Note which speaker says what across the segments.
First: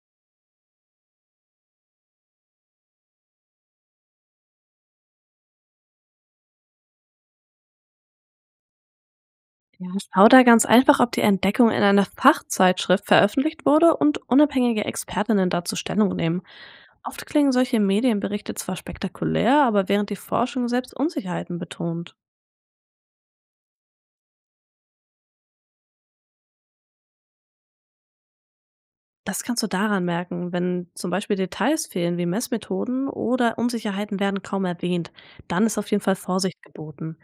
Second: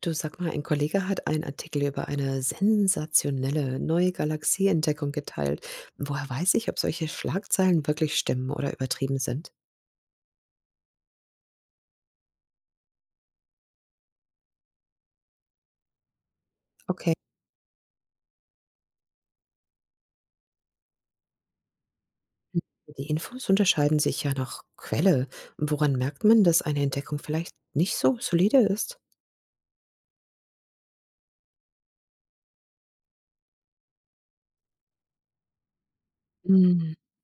Speaker 1: Du, sag mal, ein Kollege hat einen Artikel über eine sensationelle neue Galaxieentdeckung geteilt. Woher weiß ich, ob solche Schlagzeilen wirklich stimmen oder übertrieben sind?
Speaker 2: Ja, schau da ganz einfach, ob die Entdeckung in einer Fachzeitschrift veröffentlicht wurde und unabhängige Expertinnen dazu Stellung nehmen.
Speaker 1: Okay.
Speaker 2: Oft klingen solche Medienberichte zwar spektakulär, aber während die Forschung selbst Unsicherheiten betont.
Speaker 1: Die Infos unterscheiden sich ja nach Quelle. Woran merkt man, dass eine Entdeckung vielleicht nicht so solide ist?
Speaker 2: Das kannst du daran merken, wenn zum Beispiel Details fehlen wie Messmethoden oder Unsicherheiten werden kaum erwähnt, dann ist auf jeden Fall Vorsicht
Speaker 1: Hm.
Speaker 2: geboten.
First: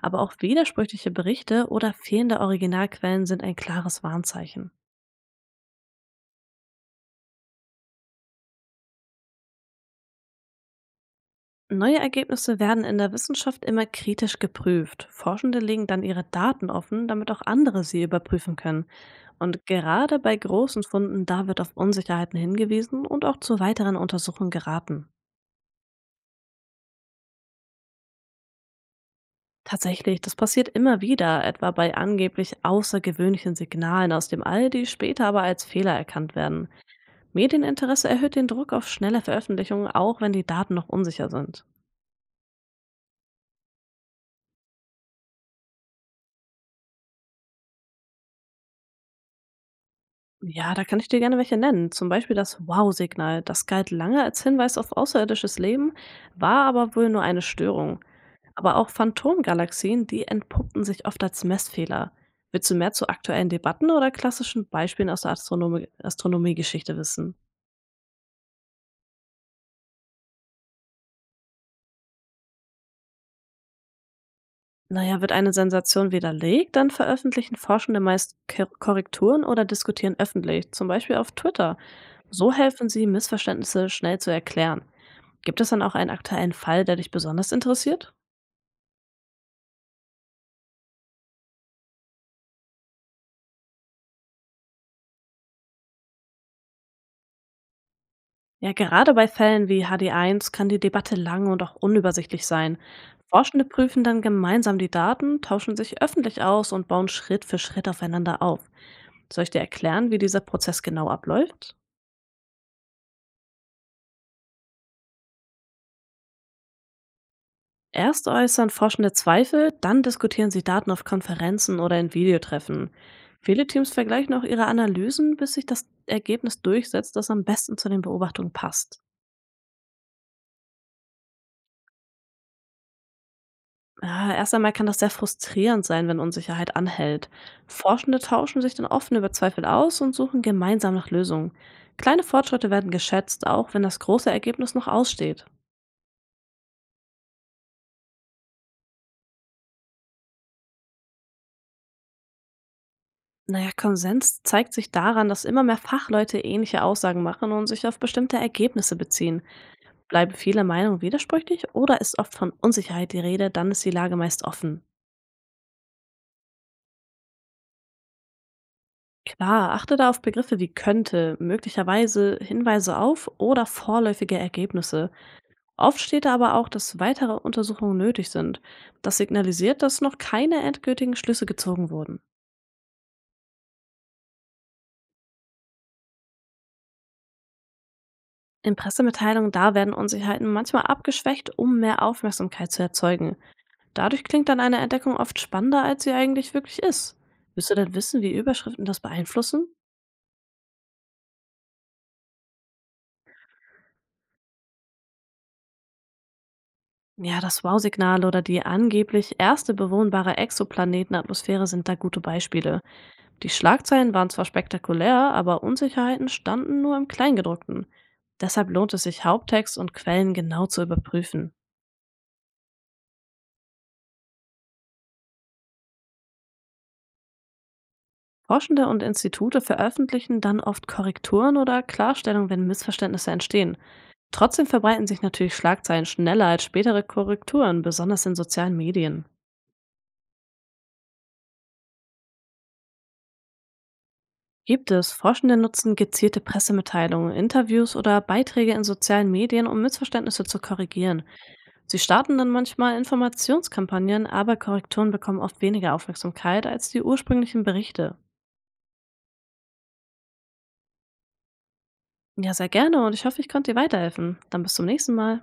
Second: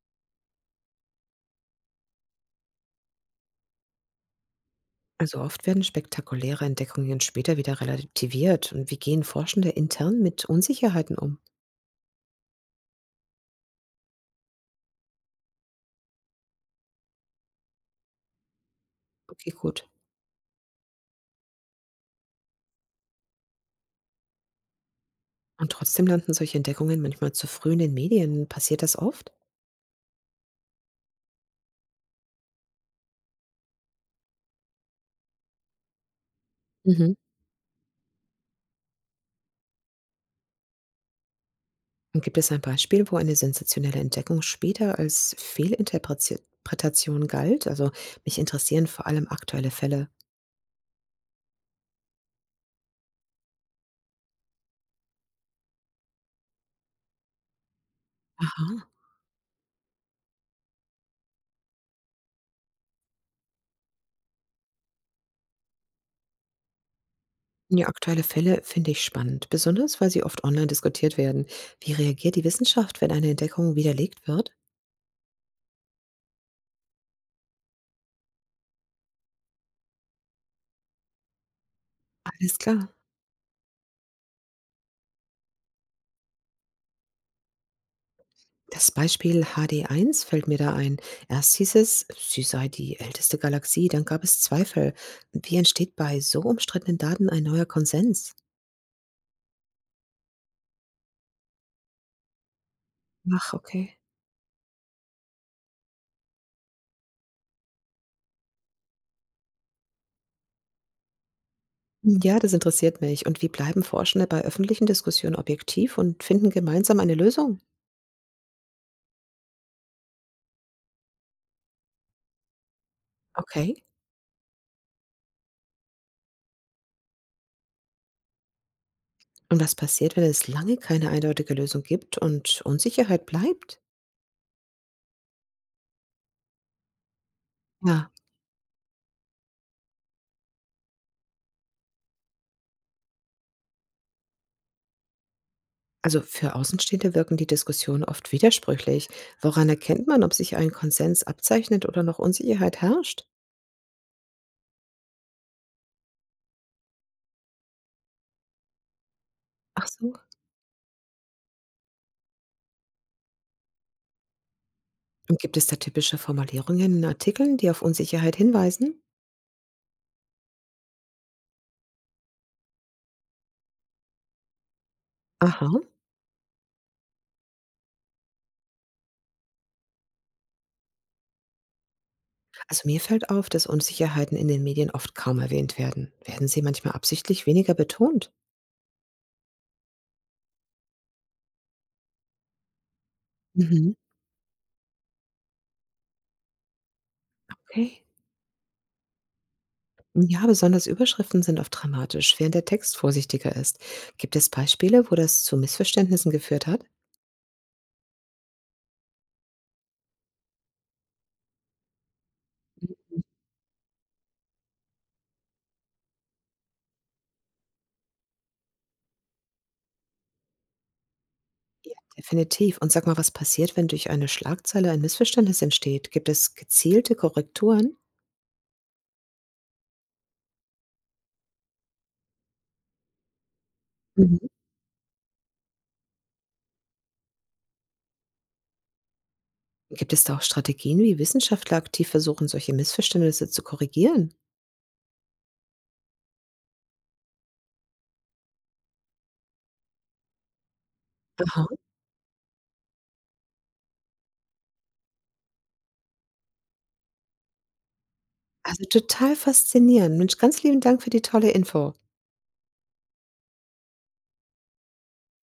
Speaker 2: Aber auch widersprüchliche Berichte oder fehlende Originalquellen sind ein klares Warnzeichen.
Speaker 1: Also oft werden spektakuläre Entdeckungen später wieder relativiert. Und wie gehen Forschende intern mit Unsicherheiten um?
Speaker 2: Neue Ergebnisse werden in der Wissenschaft immer kritisch geprüft. Forschende legen dann ihre Daten offen, damit auch andere sie überprüfen können.
Speaker 1: Okay,
Speaker 2: Und
Speaker 1: gut.
Speaker 2: gerade bei großen Funden, da wird auf Unsicherheiten hingewiesen und auch zu weiteren Untersuchungen geraten.
Speaker 1: Und trotzdem landen solche Entdeckungen manchmal zu früh in den Medien. Passiert das oft?
Speaker 2: Tatsächlich, das passiert immer wieder, etwa bei angeblich außergewöhnlichen Signalen aus dem All, die später aber als Fehler erkannt werden.
Speaker 1: Mhm.
Speaker 2: Medieninteresse erhöht den Druck auf schnelle Veröffentlichungen, auch wenn die Daten noch unsicher sind.
Speaker 1: Und gibt es ein Beispiel, wo eine sensationelle Entdeckung später als Fehlinterpretation galt? Also, mich interessieren vor allem aktuelle Fälle.
Speaker 2: Ja, da kann ich dir gerne welche nennen. Zum Beispiel das Wow-Signal. Das galt lange als Hinweis auf außerirdisches Leben, war aber wohl nur eine Störung. Aber auch
Speaker 1: Aha.
Speaker 2: Phantomgalaxien, die entpuppten sich oft als Messfehler. Willst du mehr zu aktuellen Debatten oder klassischen Beispielen aus der Astronomiegeschichte wissen?
Speaker 1: Ja, aktuelle Fälle finde ich spannend, besonders weil sie oft online diskutiert werden. Wie reagiert die Wissenschaft, wenn eine Entdeckung widerlegt wird?
Speaker 2: Naja, wird eine Sensation widerlegt, dann veröffentlichen Forschende meist Korrekturen oder diskutieren öffentlich, zum Beispiel auf Twitter. So
Speaker 1: Alles
Speaker 2: helfen
Speaker 1: klar.
Speaker 2: sie, Missverständnisse schnell zu erklären. Gibt es dann auch einen aktuellen Fall, der dich besonders interessiert?
Speaker 1: Das Beispiel HD1 fällt mir da ein. Erst hieß es, sie sei die älteste Galaxie, dann gab es Zweifel. Wie entsteht bei so umstrittenen Daten ein neuer Konsens?
Speaker 2: Ja, gerade bei Fällen wie HD1 kann die Debatte lang und auch unübersichtlich sein.
Speaker 1: Ach,
Speaker 2: Forschende
Speaker 1: okay.
Speaker 2: prüfen dann gemeinsam die Daten, tauschen sich öffentlich aus und bauen Schritt für Schritt aufeinander auf. Soll ich dir erklären, wie dieser Prozess genau abläuft?
Speaker 1: Ja, das interessiert mich. Und wie bleiben Forschende bei öffentlichen Diskussionen objektiv und finden gemeinsam eine Lösung?
Speaker 2: Erst äußern Forschende Zweifel, dann diskutieren sie Daten auf Konferenzen oder in Videotreffen. Viele
Speaker 1: Okay.
Speaker 2: Teams vergleichen auch ihre Analysen, bis sich das Ergebnis durchsetzt, das am besten zu den Beobachtungen passt.
Speaker 1: Und was passiert, wenn es lange keine eindeutige Lösung gibt und Unsicherheit bleibt?
Speaker 2: Ja, erst einmal kann das sehr frustrierend sein, wenn Unsicherheit anhält.
Speaker 1: Ja.
Speaker 2: Forschende tauschen sich dann offen über Zweifel aus und suchen gemeinsam nach Lösungen. Kleine Fortschritte werden geschätzt, auch wenn das große Ergebnis noch aussteht.
Speaker 1: Also für Außenstehende wirken die Diskussionen oft widersprüchlich. Woran erkennt man, ob sich ein Konsens abzeichnet oder noch Unsicherheit herrscht?
Speaker 2: Naja, Konsens zeigt sich daran, dass immer mehr Fachleute ähnliche Aussagen machen und sich auf bestimmte Ergebnisse beziehen.
Speaker 1: Ach so.
Speaker 2: Bleiben viele Meinungen widersprüchlich oder ist oft von Unsicherheit die Rede, dann ist die Lage meist offen.
Speaker 1: Und gibt es da typische Formulierungen in Artikeln, die auf Unsicherheit hinweisen?
Speaker 2: Klar, achte da auf Begriffe wie könnte, möglicherweise Hinweise auf oder vorläufige Ergebnisse.
Speaker 1: Aha.
Speaker 2: Oft steht da aber auch, dass weitere Untersuchungen nötig sind. Das signalisiert, dass noch keine endgültigen Schlüsse gezogen wurden.
Speaker 1: Also mir fällt auf, dass Unsicherheiten in den Medien oft kaum erwähnt werden. Werden sie manchmal absichtlich weniger betont?
Speaker 2: In Pressemitteilungen da werden Unsicherheiten manchmal abgeschwächt, um mehr Aufmerksamkeit zu erzeugen.
Speaker 1: Mhm.
Speaker 2: Dadurch klingt dann eine Entdeckung oft spannender, als sie eigentlich wirklich ist. Willst du denn
Speaker 1: Okay.
Speaker 2: wissen, wie Überschriften das beeinflussen?
Speaker 1: Ja, besonders Überschriften sind oft dramatisch, während der Text vorsichtiger ist. Gibt es Beispiele, wo das zu Missverständnissen geführt hat?
Speaker 2: Ja, das Wow-Signal oder die angeblich erste bewohnbare Exoplanetenatmosphäre sind da gute Beispiele. Die Schlagzeilen waren zwar spektakulär, aber Unsicherheiten standen nur im Kleingedruckten. Deshalb lohnt es sich, Haupttext und Quellen genau zu überprüfen.
Speaker 1: Ja. Definitiv. Und sag mal, was passiert, wenn durch eine Schlagzeile ein Missverständnis entsteht? Gibt es gezielte Korrekturen?
Speaker 2: Forschende und Institute veröffentlichen dann oft Korrekturen oder Klarstellungen, wenn Missverständnisse entstehen.
Speaker 1: Mhm.
Speaker 2: Trotzdem verbreiten sich natürlich Schlagzeilen schneller als spätere Korrekturen, besonders in sozialen Medien.
Speaker 1: Gibt es da auch Strategien, wie Wissenschaftler aktiv versuchen, solche Missverständnisse zu korrigieren?
Speaker 2: Gibt es. Forschende nutzen gezielte Pressemitteilungen, Interviews oder Beiträge in sozialen Medien, um Missverständnisse zu korrigieren.
Speaker 1: Aha.
Speaker 2: Sie starten dann manchmal Informationskampagnen, aber Korrekturen bekommen oft weniger Aufmerksamkeit als die ursprünglichen Berichte.
Speaker 1: Also total faszinierend. Mensch, ganz lieben Dank für die tolle Info.
Speaker 2: Ja, sehr gerne und ich hoffe, ich konnte dir weiterhelfen. Dann bis zum nächsten Mal.